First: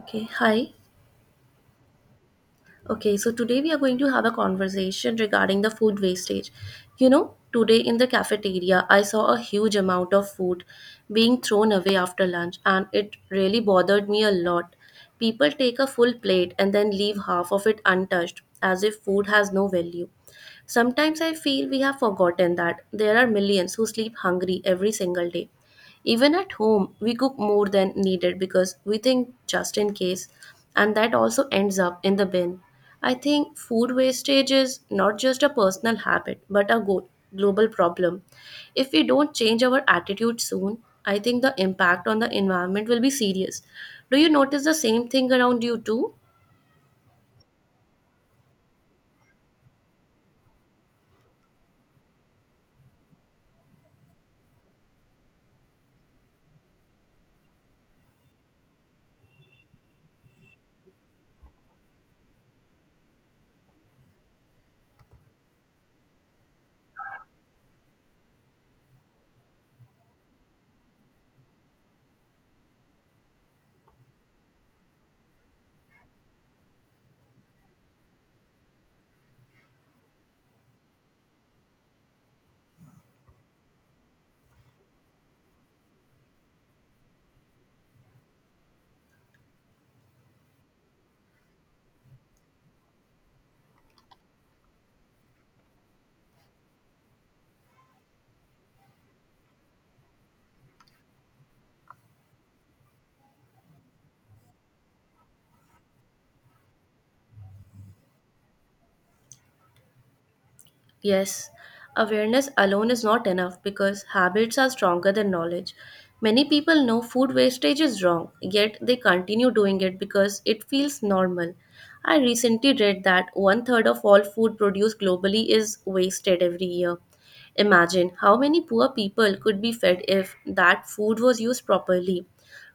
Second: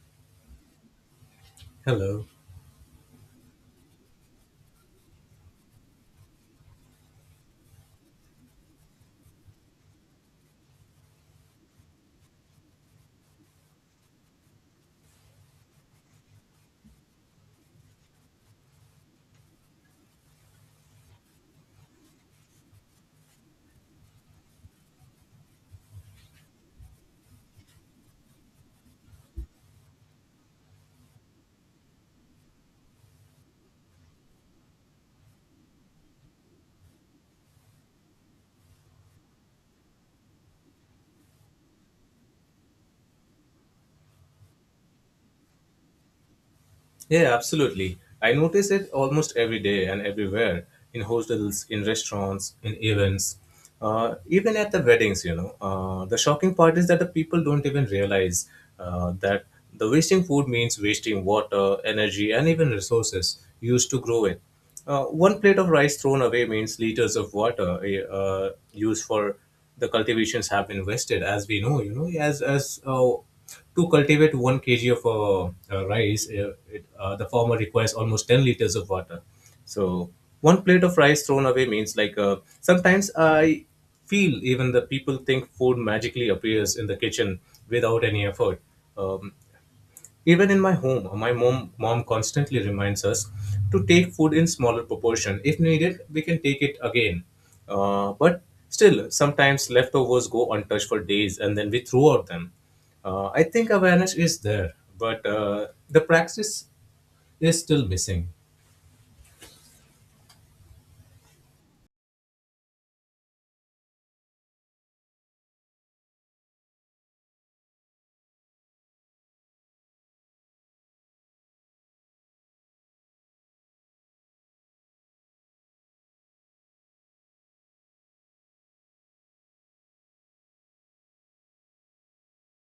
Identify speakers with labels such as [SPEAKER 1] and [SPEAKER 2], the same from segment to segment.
[SPEAKER 1] Okay, hi.
[SPEAKER 2] Hello.
[SPEAKER 1] Okay, so today we are going to have a conversation regarding the food wastage. You know, today in the cafeteria, I saw a huge amount of food being thrown away after lunch, and it really bothered me a lot. People take a full plate and then leave half of it untouched, as if food has no value. Sometimes I feel we have forgotten that there are millions who sleep hungry every single day. Even at home, we cook more than needed because we think just in case, and that also ends up in the bin. I think food wastage is not just a personal habit but a global problem. If we don't change our attitude soon, I think the impact on the environment will be serious. Do you notice the same thing around you too?
[SPEAKER 2] Yeah, absolutely. I notice it almost every day and everywhere in hostels, in restaurants, in events, even at the weddings, The shocking part is that the people don't even realize that the wasting food means wasting water, energy, and even resources used to grow it. One plate of rice thrown away means liters of water used for the cultivations have been wasted, as we know, as to cultivate 1 kg of rice, it, the farmer requires almost 10 liters of water. So, one plate of rice thrown away means like sometimes I feel even the people think food magically appears in the kitchen without any effort. Um, Even in my home, my mom constantly reminds us to take food in smaller proportion. If needed, we can take it again. But still, sometimes leftovers go untouched for days, and then we throw out them. I think awareness is there, but the practice is still missing.
[SPEAKER 1] Yes, awareness alone is not enough because habits are stronger than knowledge. Many people know food wastage is wrong, yet they continue doing it because it feels normal. I recently read that one third of all food produced globally is wasted every year. Imagine how many poor people could be fed if that food was used properly.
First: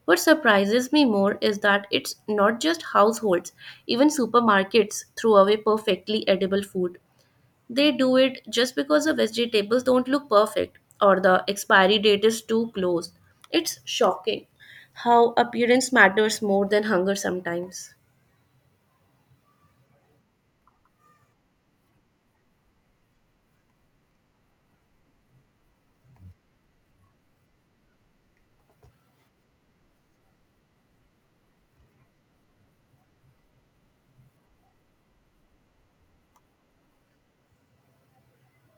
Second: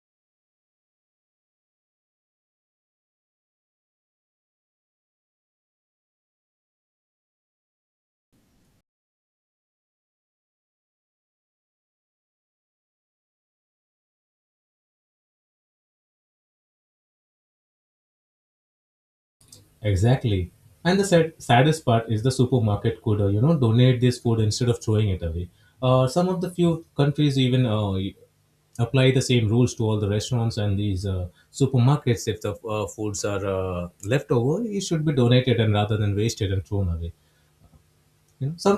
[SPEAKER 1] What surprises me more is that it's not just households, even supermarkets throw away perfectly edible food. They do it just because the vegetables don't look perfect or the expiry date is too close. It's shocking how appearance matters more than hunger sometimes.
[SPEAKER 2] Exactly. And the saddest part is the supermarket could, donate this food instead of throwing it away. Some of the few countries even apply the same rules to all the restaurants and these supermarkets. If the foods are left over, it should be donated and rather than wasted and thrown away, you know. Some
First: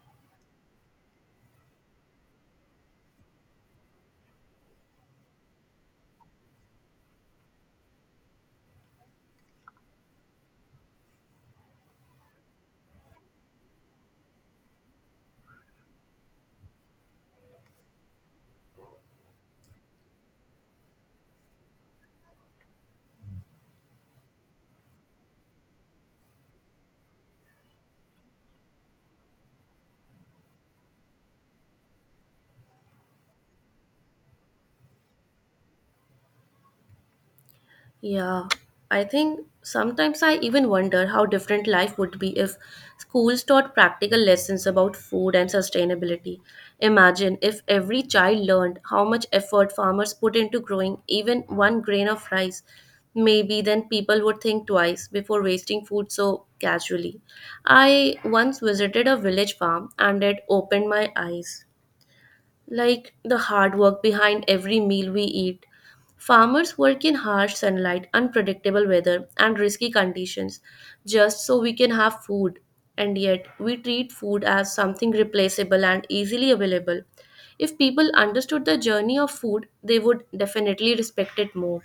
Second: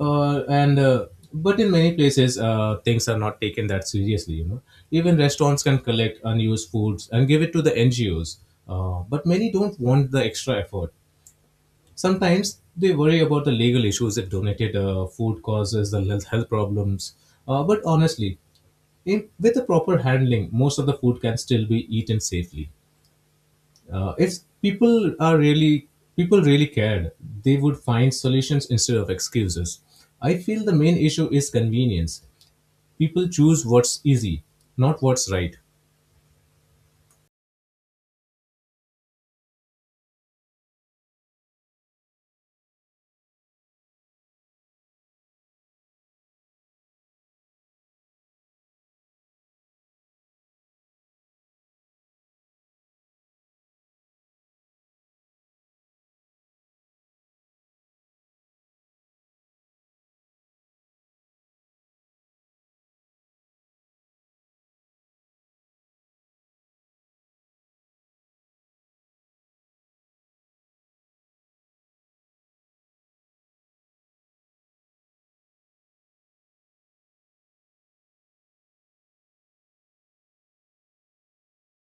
[SPEAKER 2] and But in many places things are not taken that seriously, you know. Even restaurants can collect unused foods and give it to the ngos, but many don't want the extra effort. Sometimes they worry about the legal issues that donated food causes, the health problems. But honestly, in with the proper handling most of the food can still be eaten safely. If people are really people really cared, they would find solutions instead of excuses. I feel the main issue is convenience. People choose what's easy, not what's right.
[SPEAKER 1] Yeah, I think sometimes I even wonder how different life would be if schools taught practical lessons about food and sustainability. Imagine if every child learned how much effort farmers put into growing even one grain of rice. Maybe then people would think twice before wasting food so casually. I once visited a village farm, and it opened my eyes like the hard work behind every meal we eat. Farmers work in harsh sunlight, unpredictable weather, and risky conditions just so we can have food. And yet, we treat food as something replaceable and easily available. If people understood the journey of food, they would definitely respect it more.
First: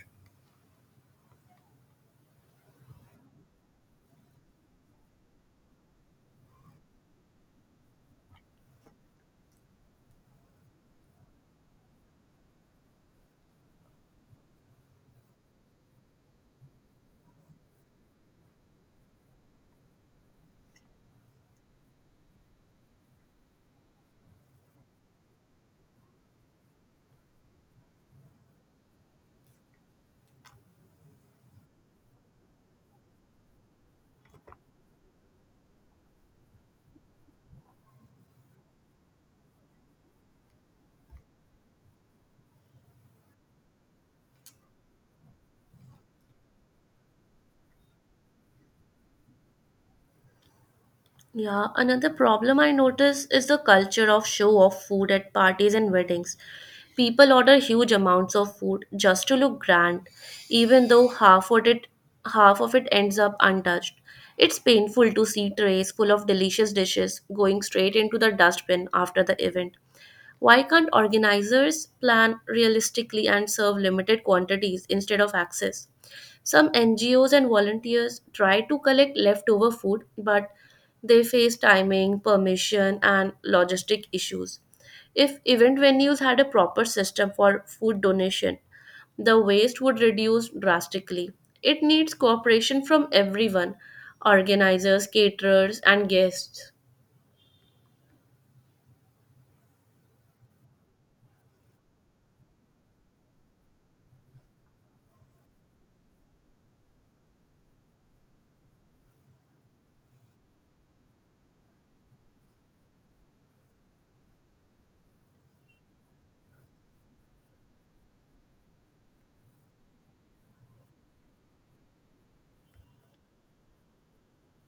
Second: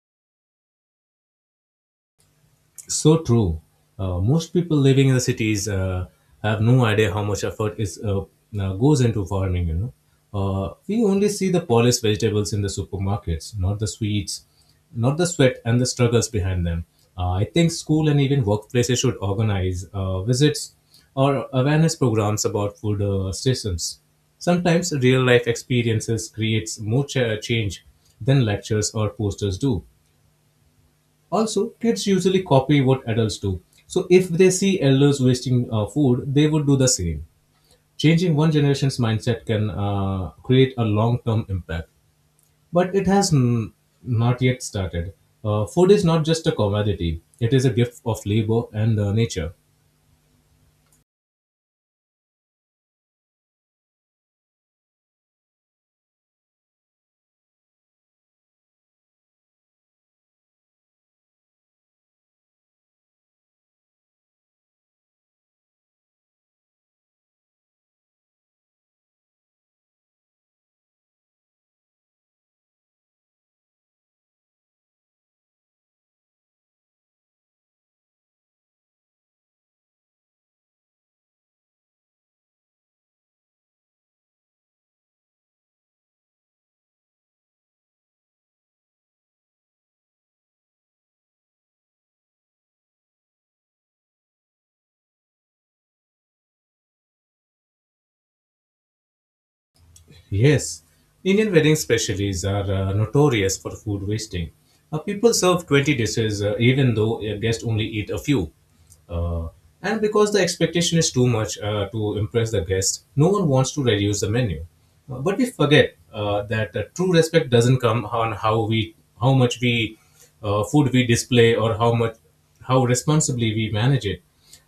[SPEAKER 2] So true. Most people living in the cities have no idea how much effort is goes into farming. You know, we only see the polished vegetables in the supermarkets, not the sweets, not the sweat and the struggles behind them. I think school and even workplaces should organize visits or awareness programs about food systems. Sometimes real life experiences creates more change than lectures or posters do. Also, kids usually copy what adults do. So if they see elders wasting food, they would do the same. Changing one generation's mindset can create a long term impact. But it not yet started. Food is not just a commodity, it is a gift of labor and nature.
[SPEAKER 1] Yeah, another problem I notice is the culture of show off food at parties and weddings. People order huge amounts of food just to look grand, even though half of it ends up untouched. It's painful to see trays full of delicious dishes going straight into the dustbin after the event. Why can't organizers plan realistically and serve limited quantities instead of excess? Some NGOs and volunteers try to collect leftover food, but they face timing, permission, and logistic issues. If event venues had a proper system for food donation, the waste would reduce drastically. It needs cooperation from everyone: organizers, caterers, and guests.
[SPEAKER 2] Yes, Indian wedding specialties are notorious for food wasting. People serve 20 dishes even though a guest only eat a few. Uh, and because the expectation is too much to impress the guest, no one wants to reduce the menu. But we forget that true respect doesn't come on how much food we display, or how responsibly we manage it.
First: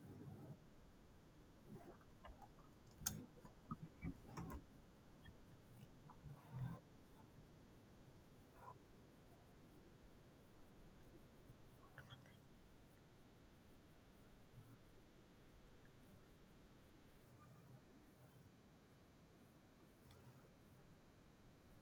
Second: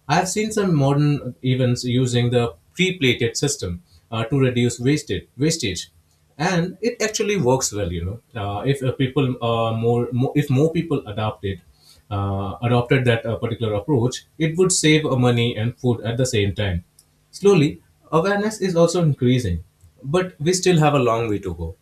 [SPEAKER 2] I have seen some modern events using the pre-plated system to reduce wasted wastage, and it actually works well. You know, if more people adopted that particular approach, it would save money and food at the same time. Slowly, awareness is also increasing, but we still have a long way to go.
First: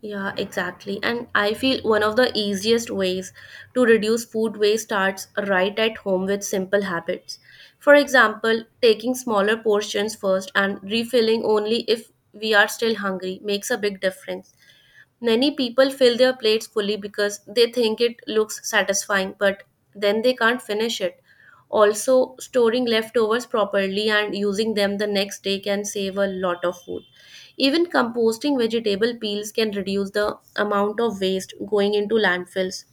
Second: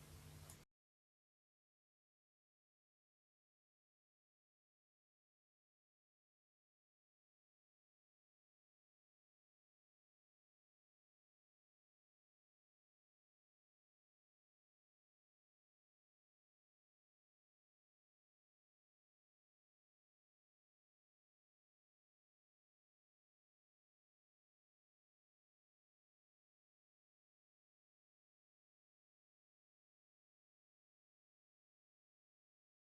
[SPEAKER 1] Yeah, exactly. And I feel one of the easiest ways to reduce food waste starts right at home with simple habits. For example, taking smaller portions first and refilling only if we are still hungry makes a big difference. Many people fill their plates fully because they think it looks satisfying, but then they can't finish it. Also, storing leftovers properly and using them the next day can save a lot of food. Even composting vegetable peels can reduce the amount of waste going into landfills.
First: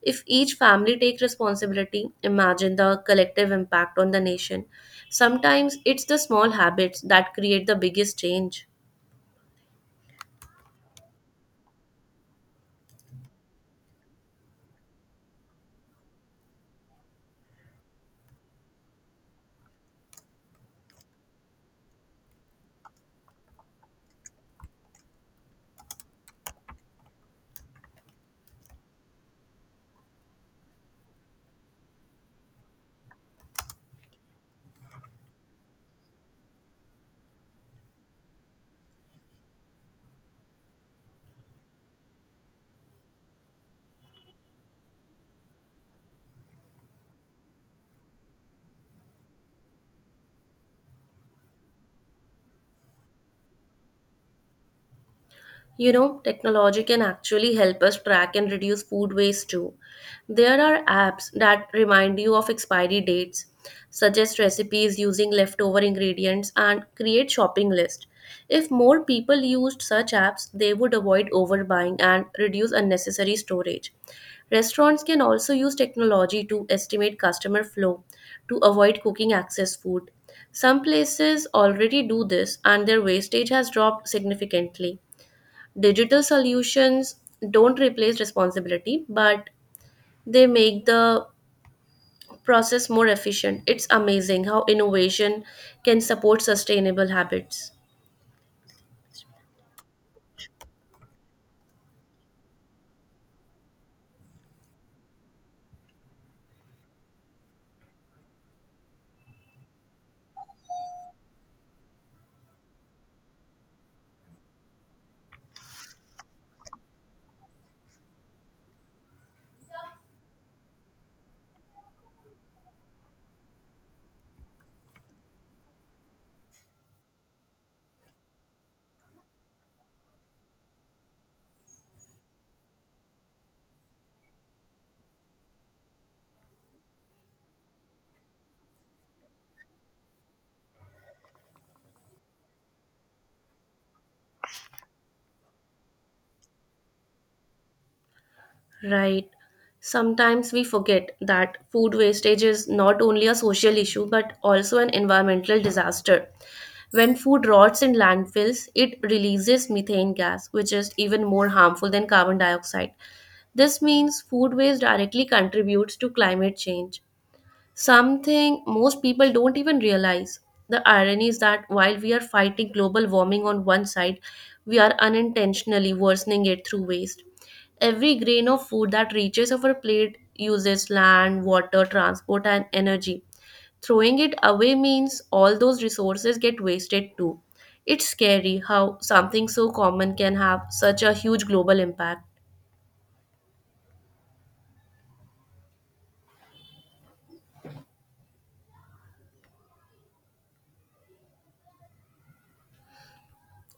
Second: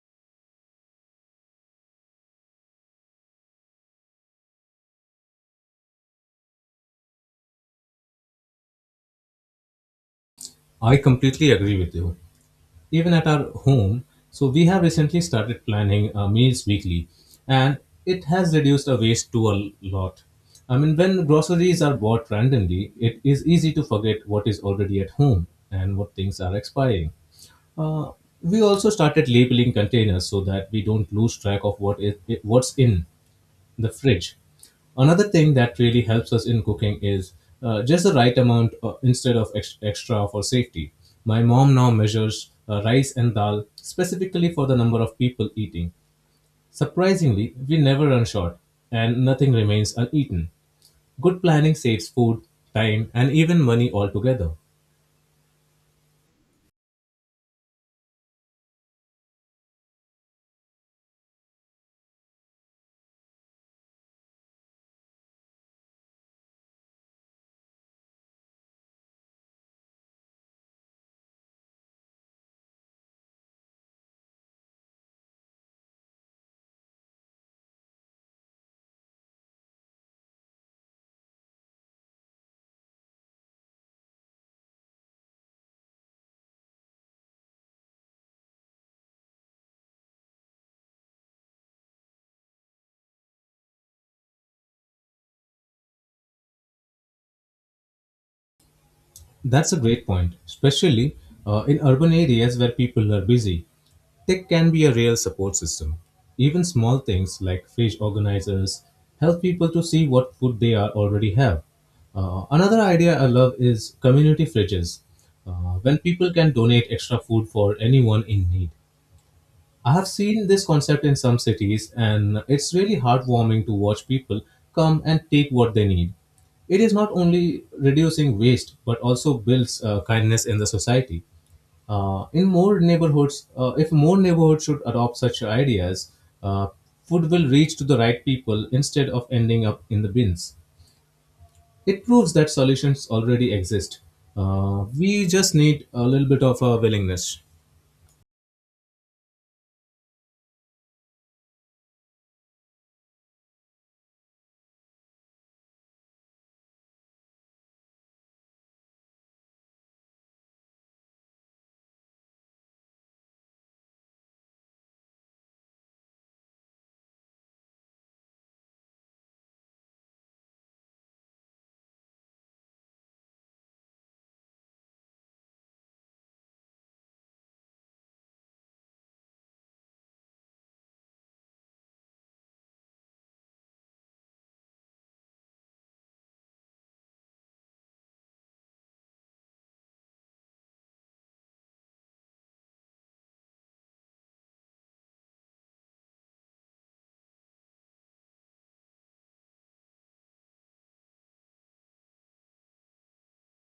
[SPEAKER 1] If each family takes responsibility, imagine the collective impact on the nation. Sometimes it's the small habits that create the biggest change.
[SPEAKER 2] I completely agree with you, even at our home. So we have recently started planning meals weekly, and it has reduced our waste to a lot. I mean, when groceries are bought randomly, it is easy to forget what is already at home and what things are expiring. Uh, we also started labeling containers so that we don't lose track of what's in the fridge. Another thing that really helps us in cooking is just the right amount instead of extra for safety. My mom now measures rice and dal specifically for the number of people eating. Surprisingly, we never run short and nothing remains uneaten. Good planning saves food, time, and even money altogether.
[SPEAKER 1] You know, technology can actually help us track and reduce food waste too. There are apps that remind you of expiry dates, suggest recipes using leftover ingredients, and create shopping lists. If more people used such apps, they would avoid overbuying and reduce unnecessary storage. Restaurants can also use technology to estimate customer flow to avoid cooking excess food. Some places already do this, and their wastage has dropped significantly. Digital solutions don't replace responsibility, but they make the process more efficient. It's amazing how innovation can support sustainable habits.
[SPEAKER 2] That's a great point, especially in urban areas where people are busy. Tech can be a real support system. Even small things like fish organizers help people to see what food they are already have. Another idea I love is community fridges, when people can donate extra food for anyone in need. I have seen this concept in some cities, and it's really heartwarming to watch people come and take what they need. It is not only reducing waste, but also builds kindness in the society. If more neighborhoods should adopt such ideas, uh, food will reach to the right people instead of ending up in the bins. It proves that solutions already exist. We just need a little bit of a willingness.
[SPEAKER 1] Right, sometimes we forget that food wastage is not only a social issue but also an environmental disaster. When food rots in landfills, it releases methane gas, which is even more harmful than carbon dioxide. This means food waste directly contributes to climate change, something most people don't even realize. The irony is that while we are fighting global warming on one side, we are unintentionally worsening it through waste. Every grain of food that reaches our plate uses land, water, transport, and energy. Throwing it away means all those resources get wasted too. It's scary how something so common can have such a huge global impact.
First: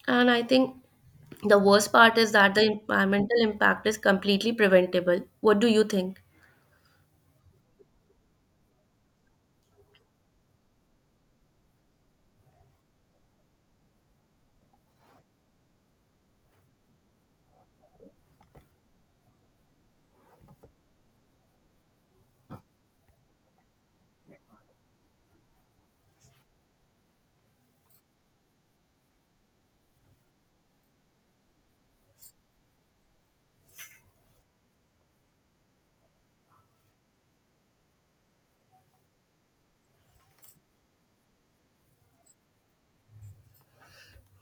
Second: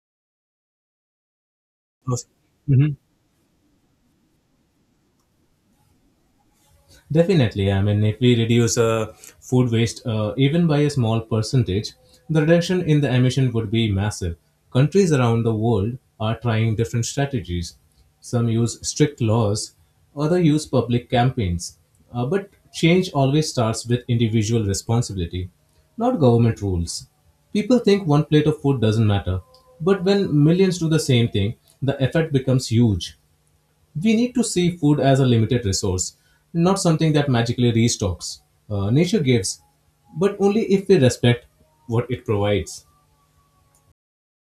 [SPEAKER 1] And I think the worst part is that the
[SPEAKER 2] Mhm.
[SPEAKER 1] environmental impact is completely preventable. What do you think?
[SPEAKER 2] Definitely. I mean, if we reduce food waste even by a small percentage, the reduction in the emission would be massive. Countries around the world are trying different strategies. Some use strict laws, others use public campaigns. But change always starts with individual responsibility, not government rules. People think one plate of food doesn't matter, but when millions do the same thing, the effect becomes huge. We need to see food as a limited resource, not something that magically restocks. Nature gives, but only if we respect what it provides.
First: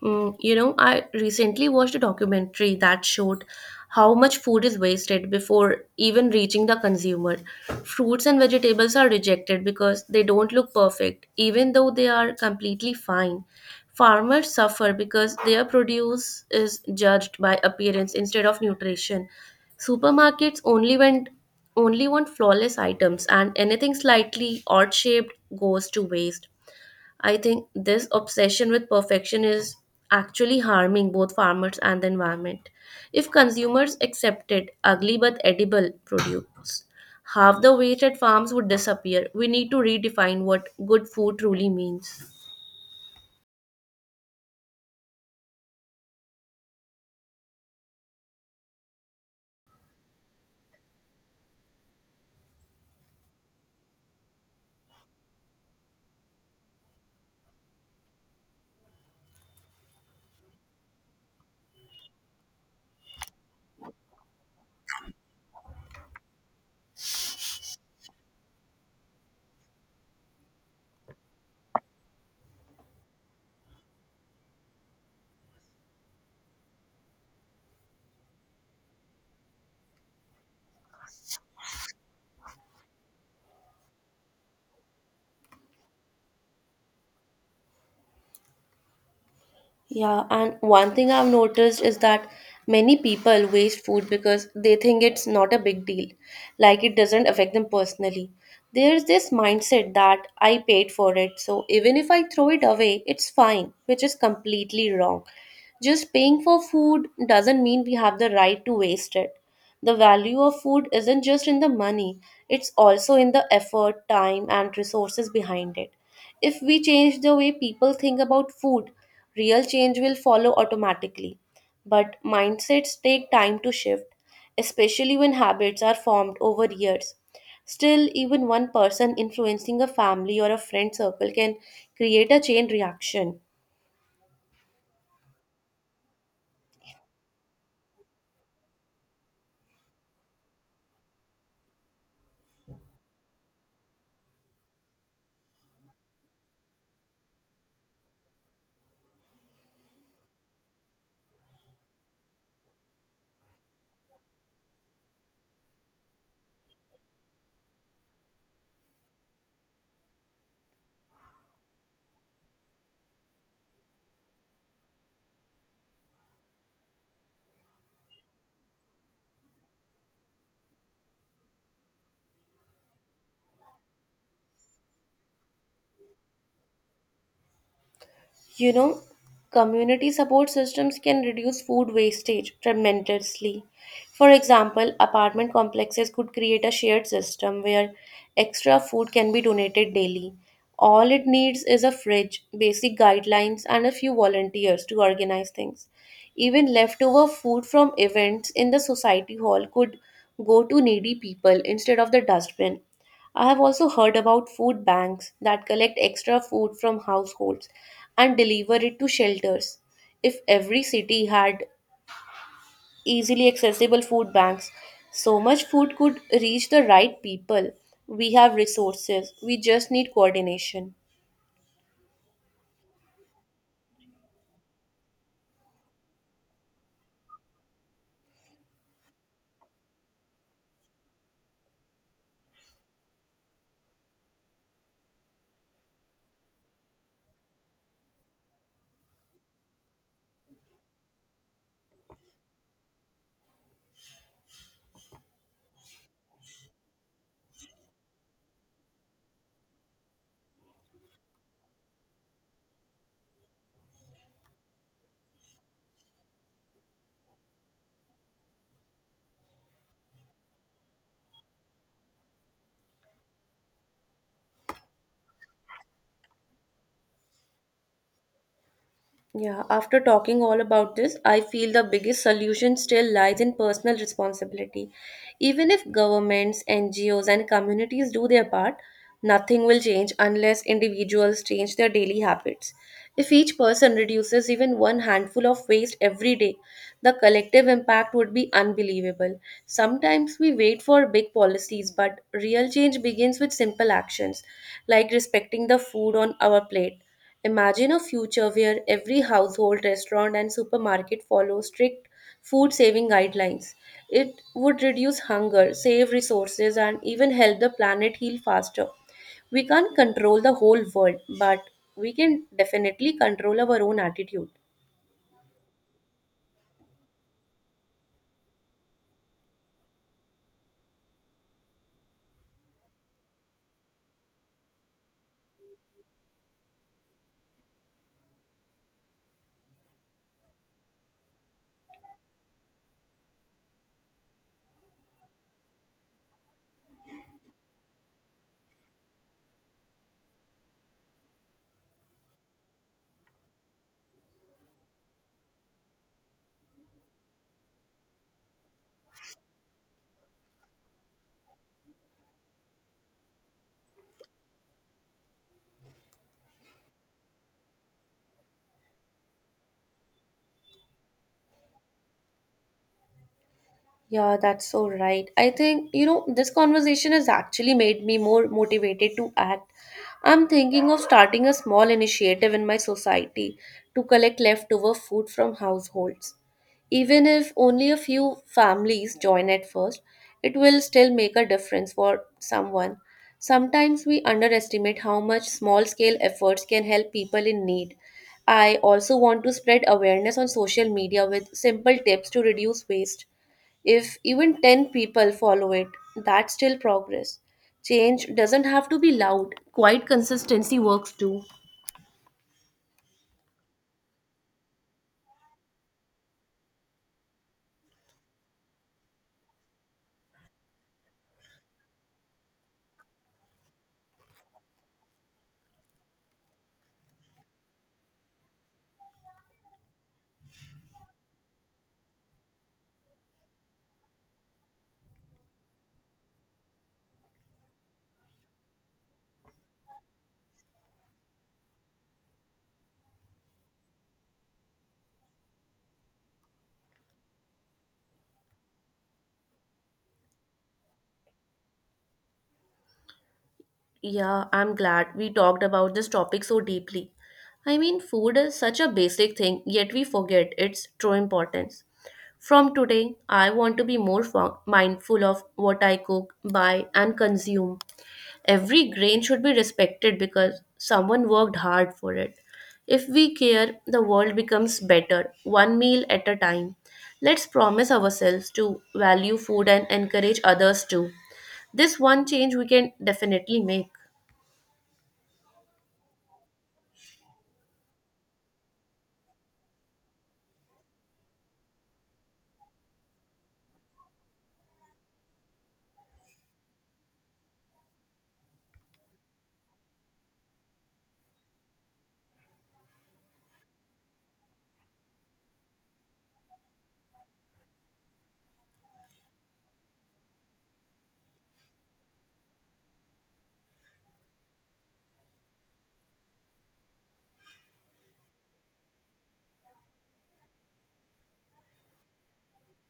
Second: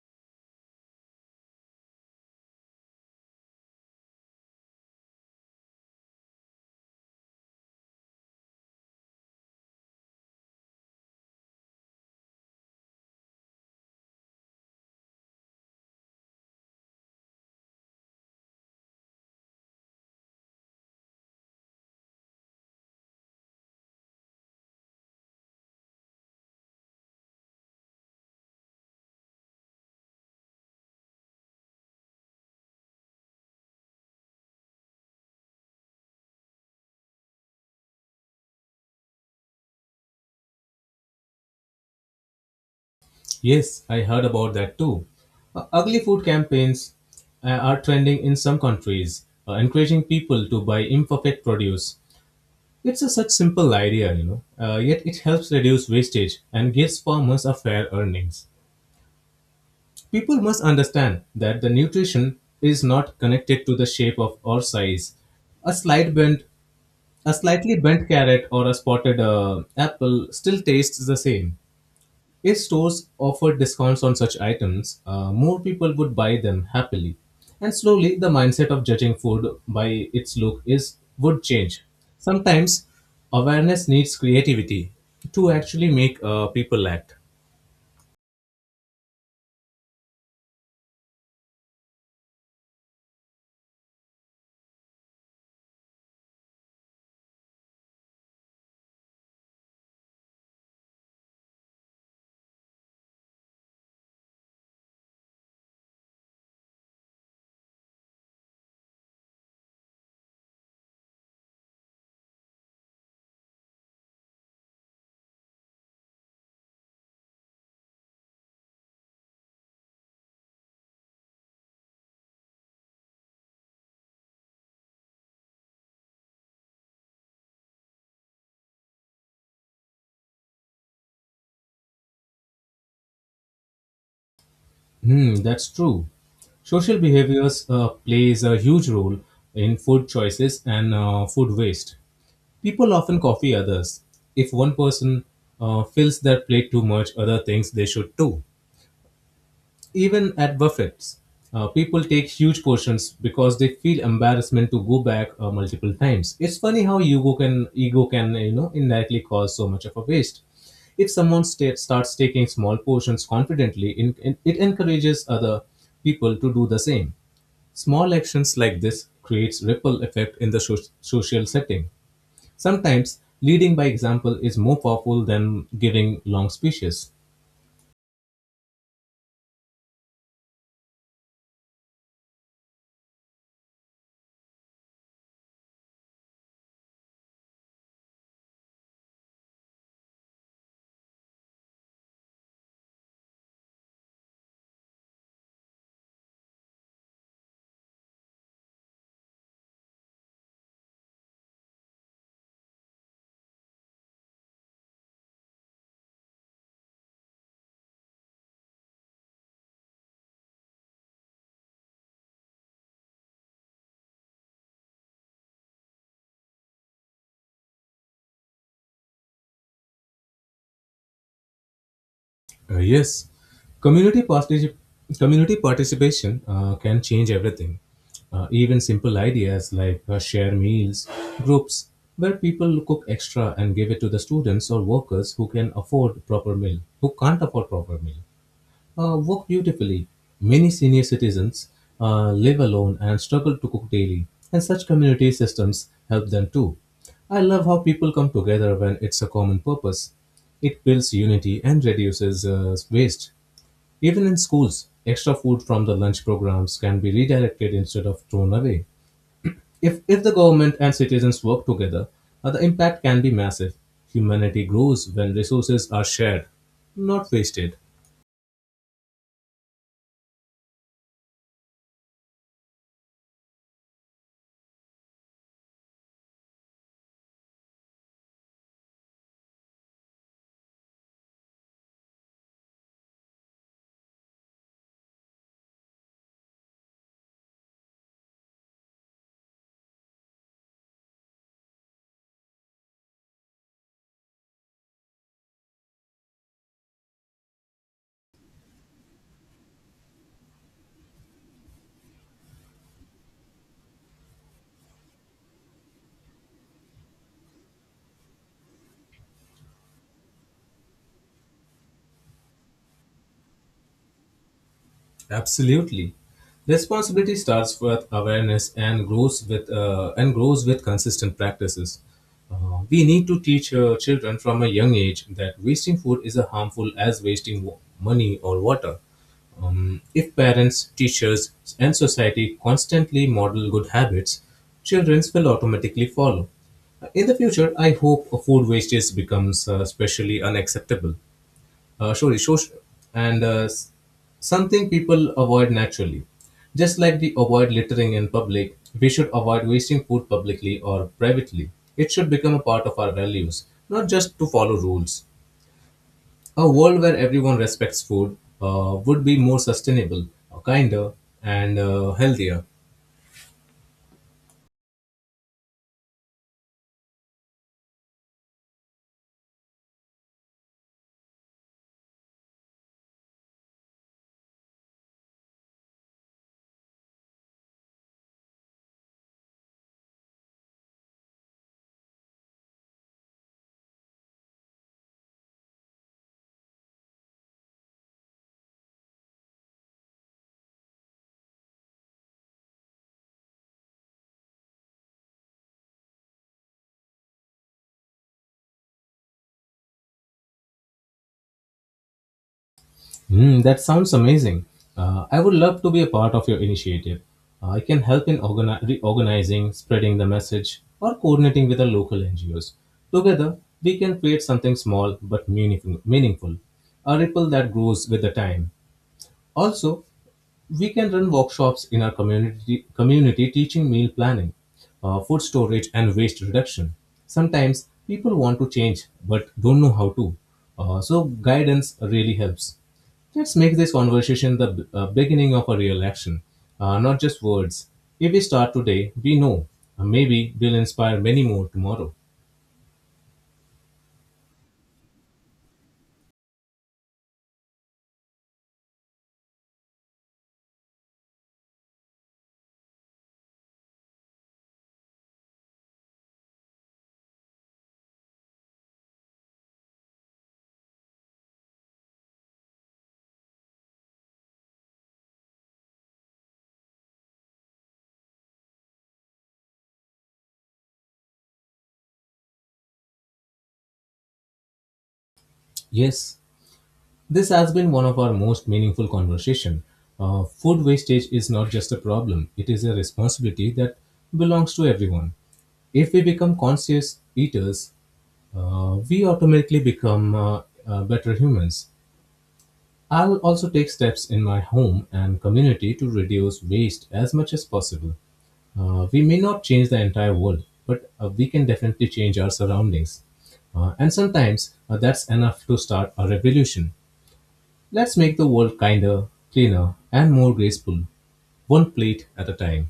[SPEAKER 1] Mm, you know, I recently watched a documentary that showed how much food is wasted before even reaching the consumer. Fruits and vegetables are rejected because they don't look perfect, even though they are completely fine. Farmers suffer because their produce is judged by appearance instead of nutrition. Supermarkets only want flawless items, and anything slightly odd shaped goes to waste. I think this obsession with perfection is actually harming both farmers and the environment. If consumers accepted ugly but edible produce, half the waste at farms would disappear. We need to redefine what good food truly means.
[SPEAKER 2] Yes, I heard about that too. Ugly food campaigns are trending in some countries, encouraging people to buy imperfect produce. It's a such simple idea, you know, yet it helps reduce wastage and gives farmers a fair earnings. People must understand that the nutrition is not connected to the shape of or size. A slight bent, a slightly bent carrot or a spotted apple still tastes the same. If stores offered discounts on such items, more people would buy them happily. And slowly, the mindset of judging food by its look is would change. Sometimes, awareness needs creativity to actually make people act.
[SPEAKER 1] Yeah, and one thing I've noticed is that many people waste food because they think it's not a big deal, like it doesn't affect them personally. There's this mindset that I paid for it, so even if I throw it away, it's fine, which is completely wrong. Just paying for food doesn't mean we have the right to waste it. The value of food isn't just in the money, it's also in the effort, time, and resources behind it. If we change the way people think about food, real change will follow automatically. But mindsets take time to shift, especially when habits are formed over years. Still, even one person influencing a family or a friend circle can create a chain reaction.
[SPEAKER 2] Hmm, that's true. Social behaviors plays a huge role in food choices and food waste. People often copy others. If one person fills their plate too much, other thinks they should too. Even at buffets, people take huge portions because they feel embarrassment to go back multiple times. It's funny how ego can indirectly cause so much of a waste. If someone starts taking small portions confidently, it encourages other people to do the same. Small actions like this creates ripple effect in the social setting. Sometimes leading by example is more powerful than giving long speeches.
[SPEAKER 1] You know, community support systems can reduce food wastage tremendously. For example, apartment complexes could create a shared system where extra food can be donated daily. All it needs is a fridge, basic guidelines, and a few volunteers to organize things. Even leftover food from events in the society hall could go to needy people instead of the dustbin. I have also heard about food banks that collect extra food from households and deliver it to shelters. If every city had easily accessible food banks, so much food could reach the right people. We have resources, we just need coordination.
[SPEAKER 2] Yes, community particip- community participation can change everything. Even simple ideas like share meals, groups where people cook extra and give it to the students or workers who can afford proper meal, who can't afford proper meal work beautifully. Many senior citizens live alone and struggle to cook daily, and such community systems help them too. I love how people come together when it's a common purpose. It builds unity and reduces waste. Even in schools, extra food from the lunch programs can be redirected instead of thrown away. If the government and citizens work together, the impact can be massive. Humanity grows when resources are shared, not wasted.
[SPEAKER 1] Yeah, after talking all about this, I feel the biggest solution still lies in personal responsibility. Even if governments, NGOs, and communities do their part, nothing will change unless individuals change their daily habits. If each person reduces even one handful of waste every day, the collective impact would be unbelievable. Sometimes we wait for big policies, but real change begins with simple actions, like respecting the food on our plate. Imagine a future where every household, restaurant, and supermarket follow strict food saving guidelines. It would reduce hunger, save resources, and even help the planet heal faster. We can't control the whole world, but we can definitely control our own attitude.
[SPEAKER 2] Absolutely. Responsibility starts with awareness and grows with consistent practices. We need to teach children from a young age that wasting food is as harmful as wasting money or water. If parents, teachers, and society constantly model good habits, children will automatically follow. In the future, I hope food wastage becomes especially unacceptable, social, and something people avoid naturally. Just like we avoid littering in public, we should avoid wasting food publicly or privately. It should become a part of our values, not just to follow rules. A world where everyone respects food would be more sustainable, kinder, and healthier.
[SPEAKER 1] Yeah, that's so right. I think, you know, this conversation has actually made me more motivated to act. I'm thinking of starting a small initiative in my society to collect leftover food from households. Even if only a few families join at first, it will still make a difference for someone. Sometimes we underestimate how much small scale efforts can help people in need. I also want to spread awareness on social media with simple tips to reduce waste. If even 10 people follow it, that's still progress. Change doesn't have to be loud, quiet consistency works too.
[SPEAKER 2] Hmm, that sounds amazing. I would love to be a part of your initiative. I can help in reorganizing, spreading the message, or coordinating with the local NGOs. Together, we can create something small but meaningful, a ripple that grows with the time. Also, we can run workshops in our community teaching meal planning, food storage, and waste reduction. Sometimes people want to change but don't know how to. So, guidance really helps. Let's make this conversation the beginning of a real action, not just words. If we start today, we know. Maybe we'll inspire many more tomorrow.
[SPEAKER 1] Yeah, I'm glad we talked about this topic so deeply. I mean, food is such a basic thing, yet we forget its true importance. From today, I want to be more mindful of what I cook, buy, and consume. Every grain should be respected because someone worked hard for it. If we care, the world becomes better, one meal at a time. Let's promise ourselves to value food and encourage others too. This one change we can definitely make.
[SPEAKER 2] Yes, this has been one of our most meaningful conversation. Food wastage is not just a problem; it is a responsibility that belongs to everyone. If we become conscious eaters, we automatically become better humans. I'll also take steps in my home and community to reduce waste as much as possible. We may not change the entire world, but we can definitely change our surroundings. And sometimes that's enough to start a revolution. Let's make the world kinder, cleaner, and more graceful, one plate at a time.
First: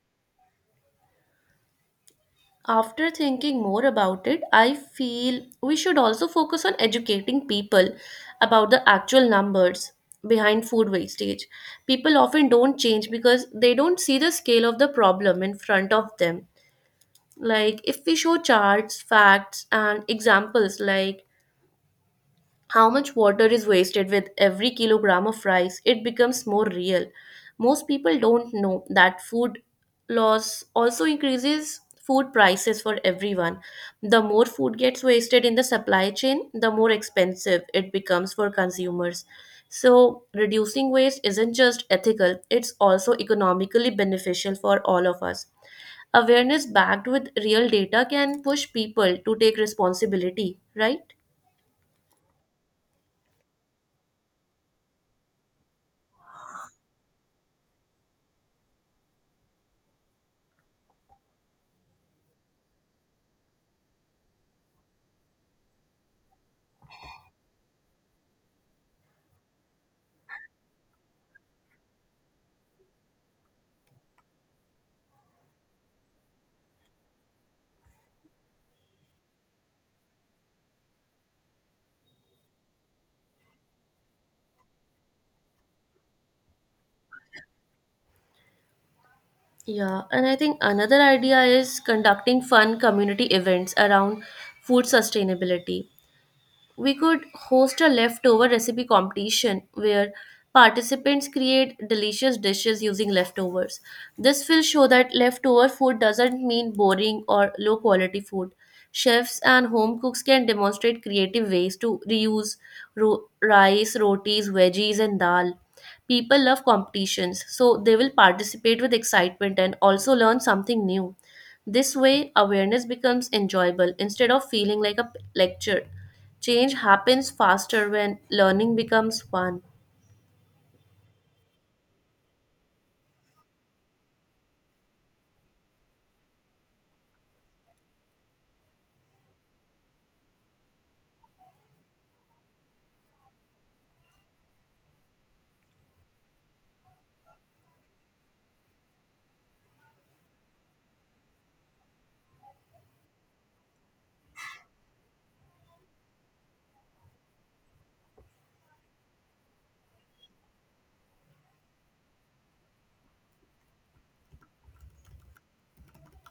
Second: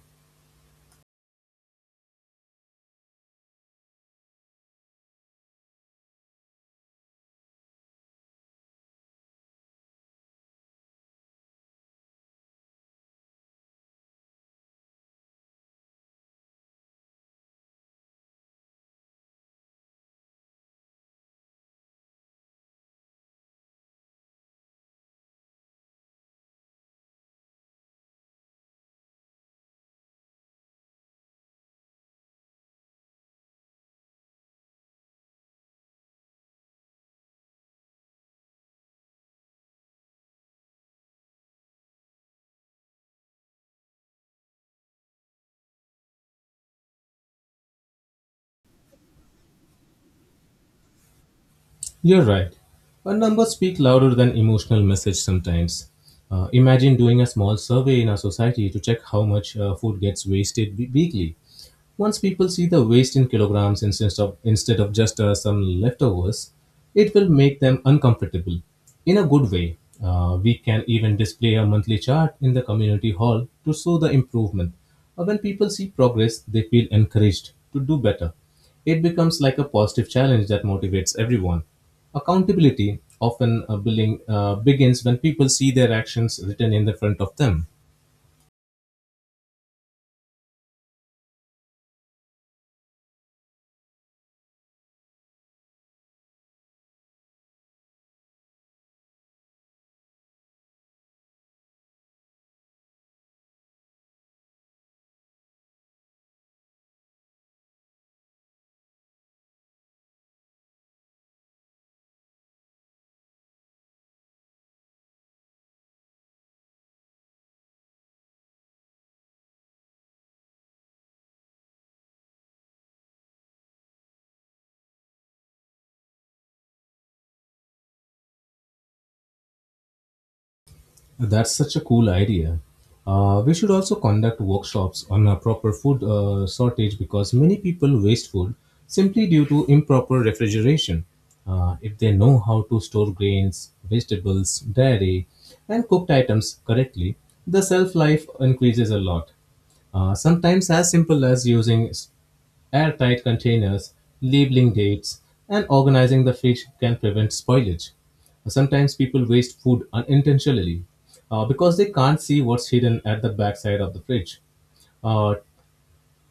[SPEAKER 1] After thinking more about it, I feel we should also focus on educating people about the actual numbers behind food wastage. People often don't change because they don't see the scale of the problem in front of them. Like if we show charts, facts and examples, like how much water is wasted with every kilogram of rice, it becomes more real. Most people don't know that food loss also increases food prices for everyone. The more food gets wasted in the supply chain, the more expensive it becomes for consumers. So reducing waste isn't just ethical, it's also economically beneficial for all of us. Awareness backed with real data can push people to take responsibility, right?
[SPEAKER 2] You're right. Our numbers speak louder than emotional message sometimes. Imagine doing a small survey in our society to check how much food gets weekly. Once people see the waste in kilograms instead of just some leftovers, it will make them uncomfortable in a good way. We can even display a monthly chart in the community hall to show the improvement. When people see progress, they feel encouraged to do better. It becomes like a positive challenge that motivates everyone. Accountability often begins when people see their actions written in the front of them.
[SPEAKER 1] Yeah, and I think another idea is conducting fun community events around food sustainability. We could host a leftover recipe competition where participants create delicious dishes using leftovers. This will show that leftover food doesn't mean boring or low quality food. Chefs and home cooks can demonstrate creative ways to reuse rice, rotis, veggies, and dal. People love competitions, so they will participate with excitement and also learn something new. This way, awareness becomes enjoyable instead of feeling like a lecture. Change happens faster when learning becomes fun.
[SPEAKER 2] That's such a cool idea. We should also conduct workshops on a proper food shortage because many people waste food simply due to improper refrigeration. If they know how to store grains, vegetables, dairy, and cooked items correctly, the shelf life increases a lot. Sometimes as simple as using airtight containers, labeling dates, and organizing the fish can prevent spoilage. Sometimes people waste food unintentionally because they can't see what's hidden at the backside of the fridge. Uh,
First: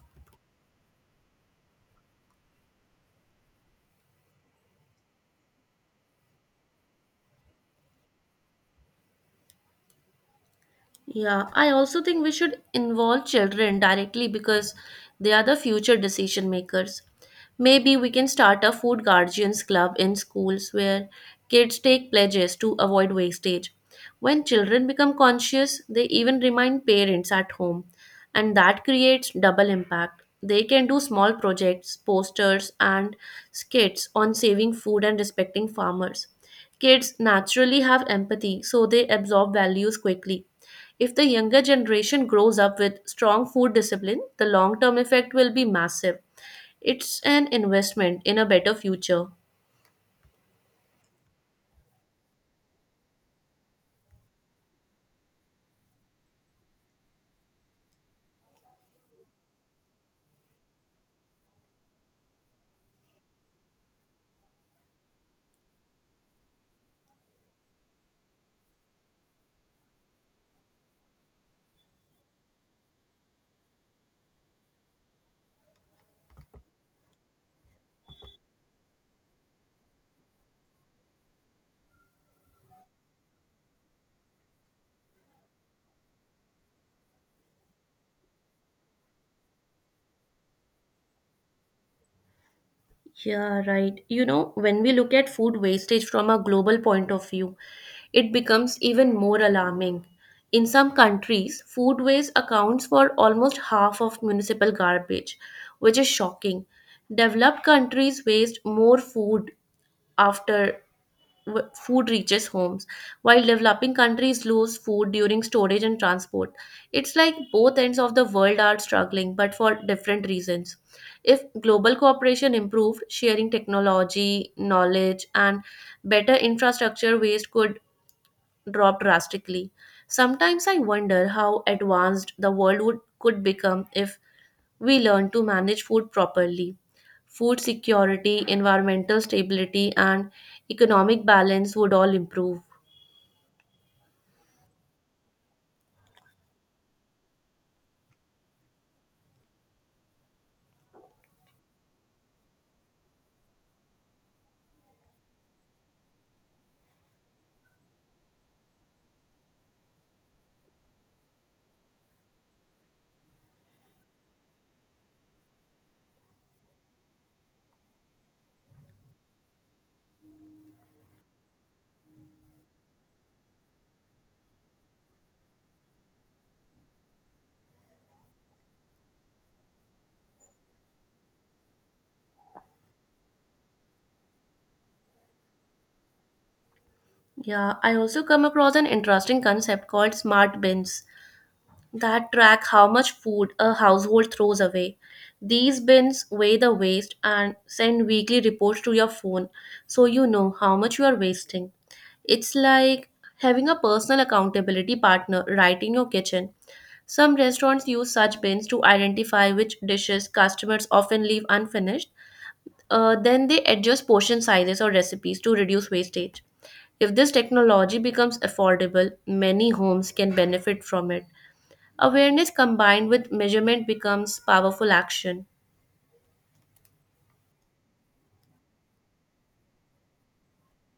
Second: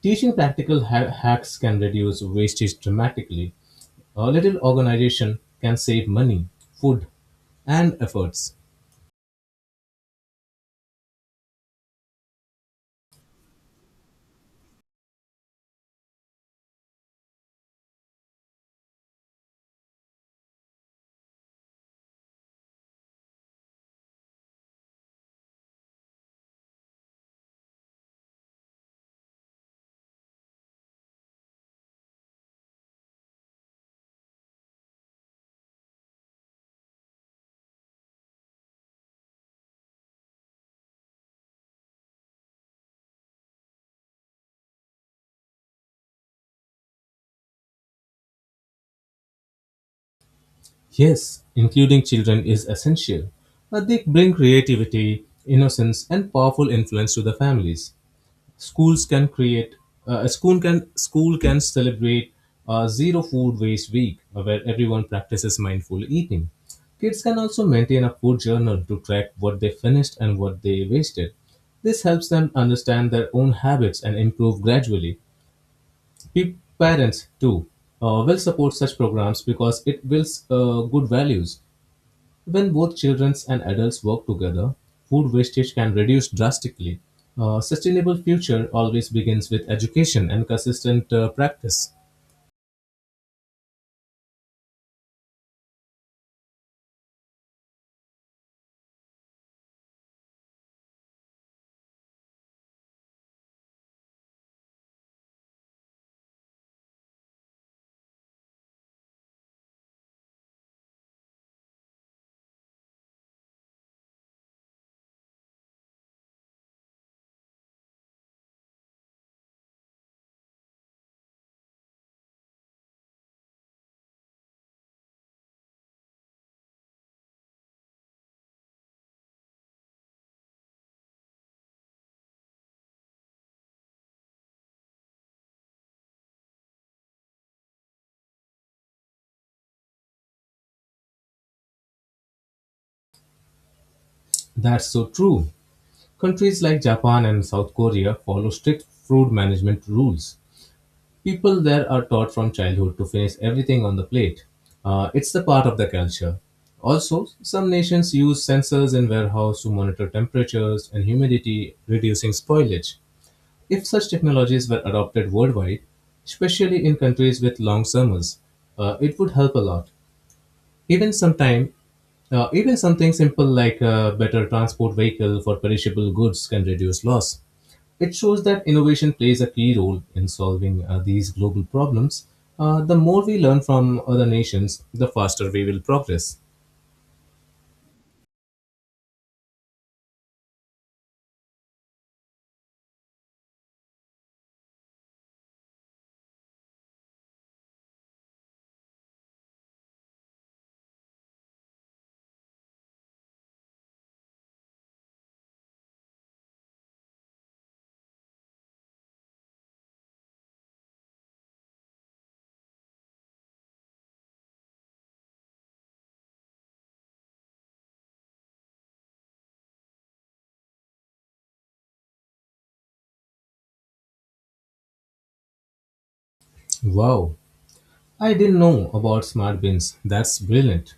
[SPEAKER 2] Teaching practical hacks can reduce wastage dramatically. A little organization can save money, food, and efforts.
[SPEAKER 1] Yeah, I also think we should involve children directly because they are the future decision makers. Maybe we can start a food guardians club in schools where kids take pledges to avoid wastage. When children become conscious, they even remind parents at home, and that creates double impact. They can do small projects, posters, and skits on saving food and respecting farmers. Kids naturally have empathy, so they absorb values quickly. If the younger generation grows up with strong food discipline, the long term effect will be massive. It's an investment in a better future.
[SPEAKER 2] Yes, including children is essential, but they bring creativity, innocence, and powerful influence to the families. Schools can create a school can celebrate a zero food waste week where everyone practices mindful eating. Kids can also maintain a food journal to track what they finished and what they wasted. This helps them understand their own habits and improve gradually. Parents, too, will support such programs because it builds good values. When both children and adults work together, food wastage can reduce drastically. A sustainable future always begins with education and consistent practice.
[SPEAKER 1] Yeah, right. You know, when we look at food wastage from a global point of view, it becomes even more alarming. In some countries, food waste accounts for almost half of municipal garbage, which is shocking. Developed countries waste more food after food reaches homes, while developing countries lose food during storage and transport. It's like both ends of the world are struggling, but for different reasons. If global cooperation improved, sharing technology, knowledge, and better infrastructure, waste could drop drastically. Sometimes I wonder how advanced the world could become if we learn to manage food properly. Food security, environmental stability, and economic balance would all improve.
[SPEAKER 2] That's so true. Countries like Japan and South Korea follow strict food management rules. People there are taught from childhood to finish everything on the plate. It's the part of the culture. Also, some nations use sensors in warehouse to monitor temperatures and humidity, reducing spoilage. If such technologies were adopted worldwide, especially in countries with long summers, it would help a lot. Even even something simple like a better transport vehicle for perishable goods can reduce loss. It shows that innovation plays a key role in solving these global problems. The more we learn from other nations, the faster we will progress.
[SPEAKER 1] Yeah, I also come across an interesting concept called smart bins, that track how much food a household throws away. These bins weigh the waste and send weekly reports to your phone so you know how much you are wasting. It's like having a personal accountability partner right in your kitchen. Some restaurants use such bins to identify which dishes customers often leave unfinished. Then they adjust portion sizes or recipes to reduce wastage. If this technology becomes affordable, many homes can benefit from it. Awareness combined with measurement becomes powerful action.
[SPEAKER 2] Wow, I didn't know about smart bins. That's brilliant.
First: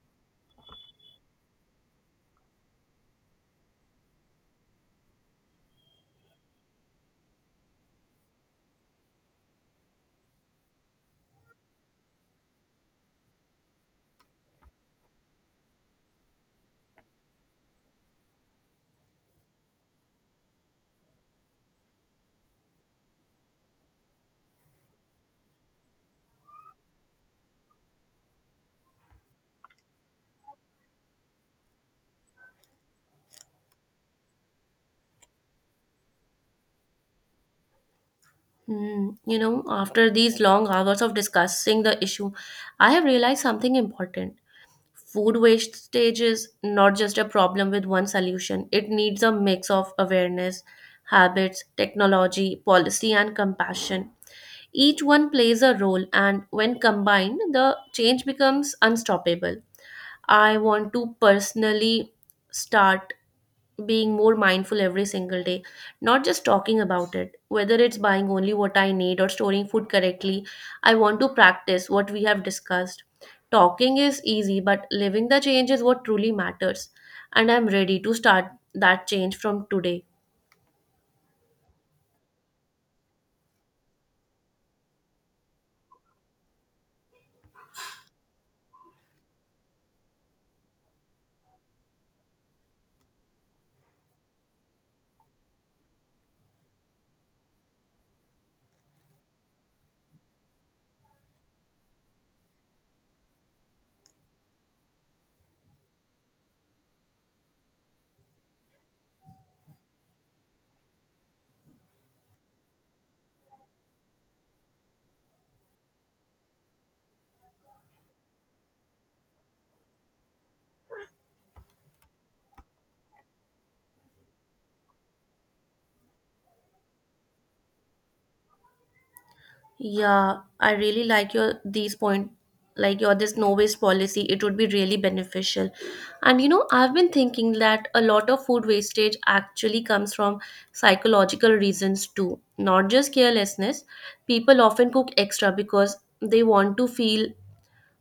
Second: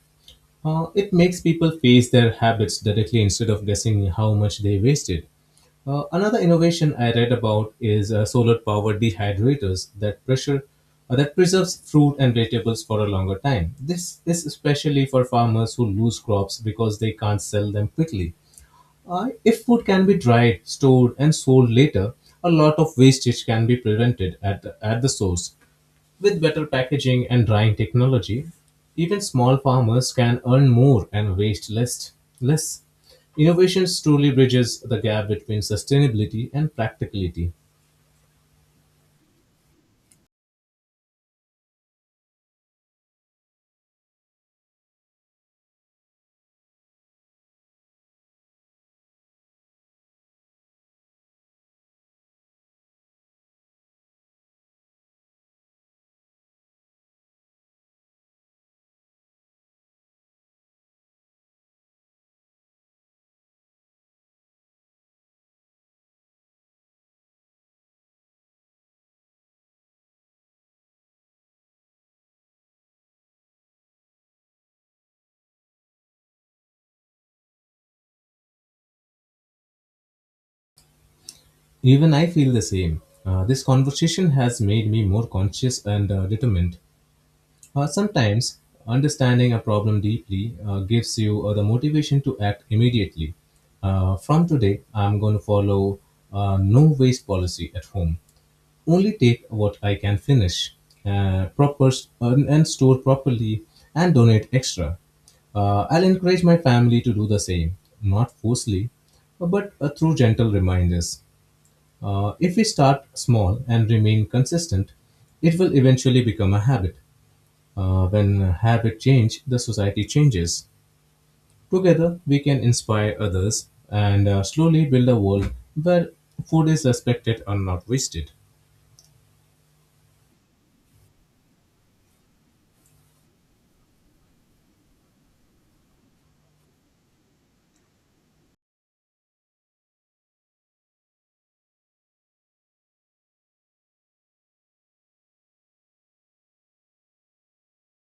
[SPEAKER 2] It makes people face their habits directly instead of guessing how much they wasted. Another innovation I read about is solar-powered dehydrators that pressure that preserves fruit and vegetables for a longer time. This is especially for farmers who lose crops because they can't sell them quickly. If food can be dried, stored, and sold later, a lot of wastage can be prevented at the source. With better packaging and drying technology, even small farmers can earn more and waste less. Innovations truly bridges the gap between sustainability and practicality.
[SPEAKER 1] Hmm, you know, after these long hours of discussing the issue, I have realized something important. Food wastage is not just a problem with one solution, it needs a mix of awareness, habits, technology, policy, and compassion. Each one plays a role, and when combined, the change becomes unstoppable. I want to personally start being more mindful every single day, not just talking about it. Whether it's buying only what I need or storing food correctly, I want to practice what we have discussed. Talking is easy, but living the change is what truly matters. And I'm ready to start that change from today.
[SPEAKER 2] Even I feel the same. This conversation has made me more conscious and determined. Sometimes, understanding a problem deeply gives you the motivation to act immediately. From today, I'm going to follow no waste policy at home. Only take what I can finish, uh, proper and store properly, and donate extra. I'll encourage my family to do the same, not forcefully, but through gentle reminders. If we start small and remain consistent, it will eventually become a habit. When habit change, the society changes. Together, we can inspire others and slowly build a world where food is respected and not wasted.
[SPEAKER 1] Yeah, I really like your these point, like your this no waste policy. It would be really beneficial. And you know, I've been thinking that a lot of food wastage actually comes from psychological reasons too, not just carelessness. People often cook extra because they want to feel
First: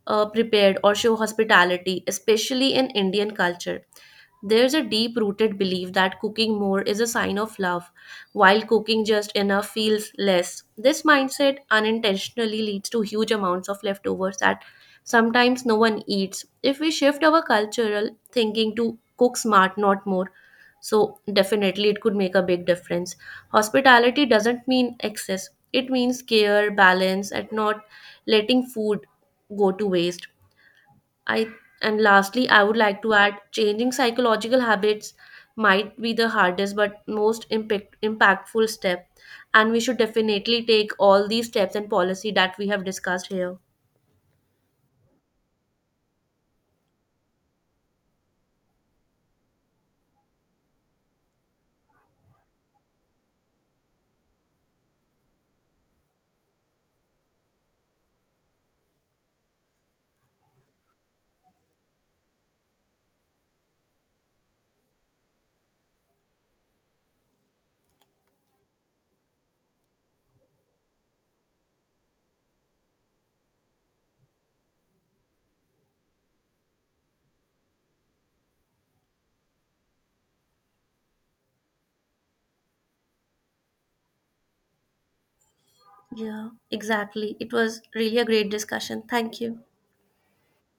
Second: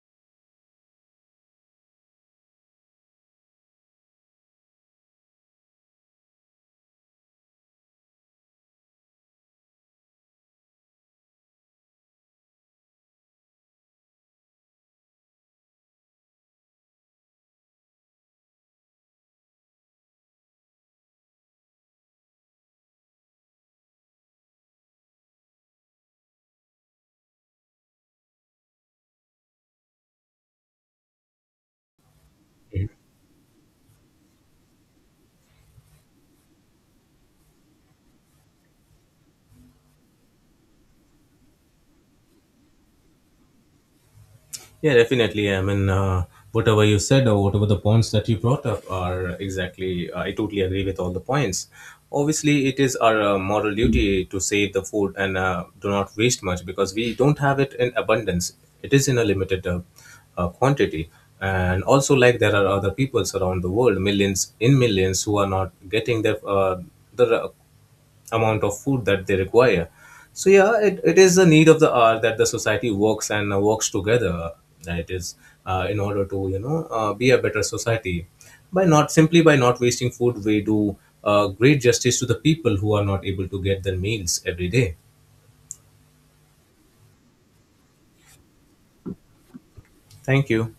[SPEAKER 1] prepared or show hospitality, especially in Indian culture. There's a deep rooted belief that cooking more is a sign of love, while cooking just enough feels less. This mindset unintentionally leads to huge amounts of leftovers that sometimes no one eats. If we shift our cultural thinking to cook smart, not more, so definitely it could make a big difference. Hospitality doesn't mean excess, it means care, balance, and not letting food go to waste. I And lastly, I would like to add, changing psychological habits might be the hardest but most impactful step, and we should definitely take all these steps and policy that we have discussed here.
[SPEAKER 2] Yeah, definitely. I mean, whatever you said or whatever the points that you brought up are exactly, I totally agree with all the points. Obviously, it is our moral duty to save the food and do not waste much because we don't have it in abundance. It is in a limited quantity. And also, like there are other peoples around the world, millions in millions, who are not getting their the amount of food that they require. So yeah, it is the need of the hour that the society works and works together. That it is in order to you know be a better society by not simply by not wasting food. We do great justice to the people who are not able to get their meals every day.
[SPEAKER 1] Yeah, exactly. It was really a great discussion. Thank you.
[SPEAKER 2] Thank you.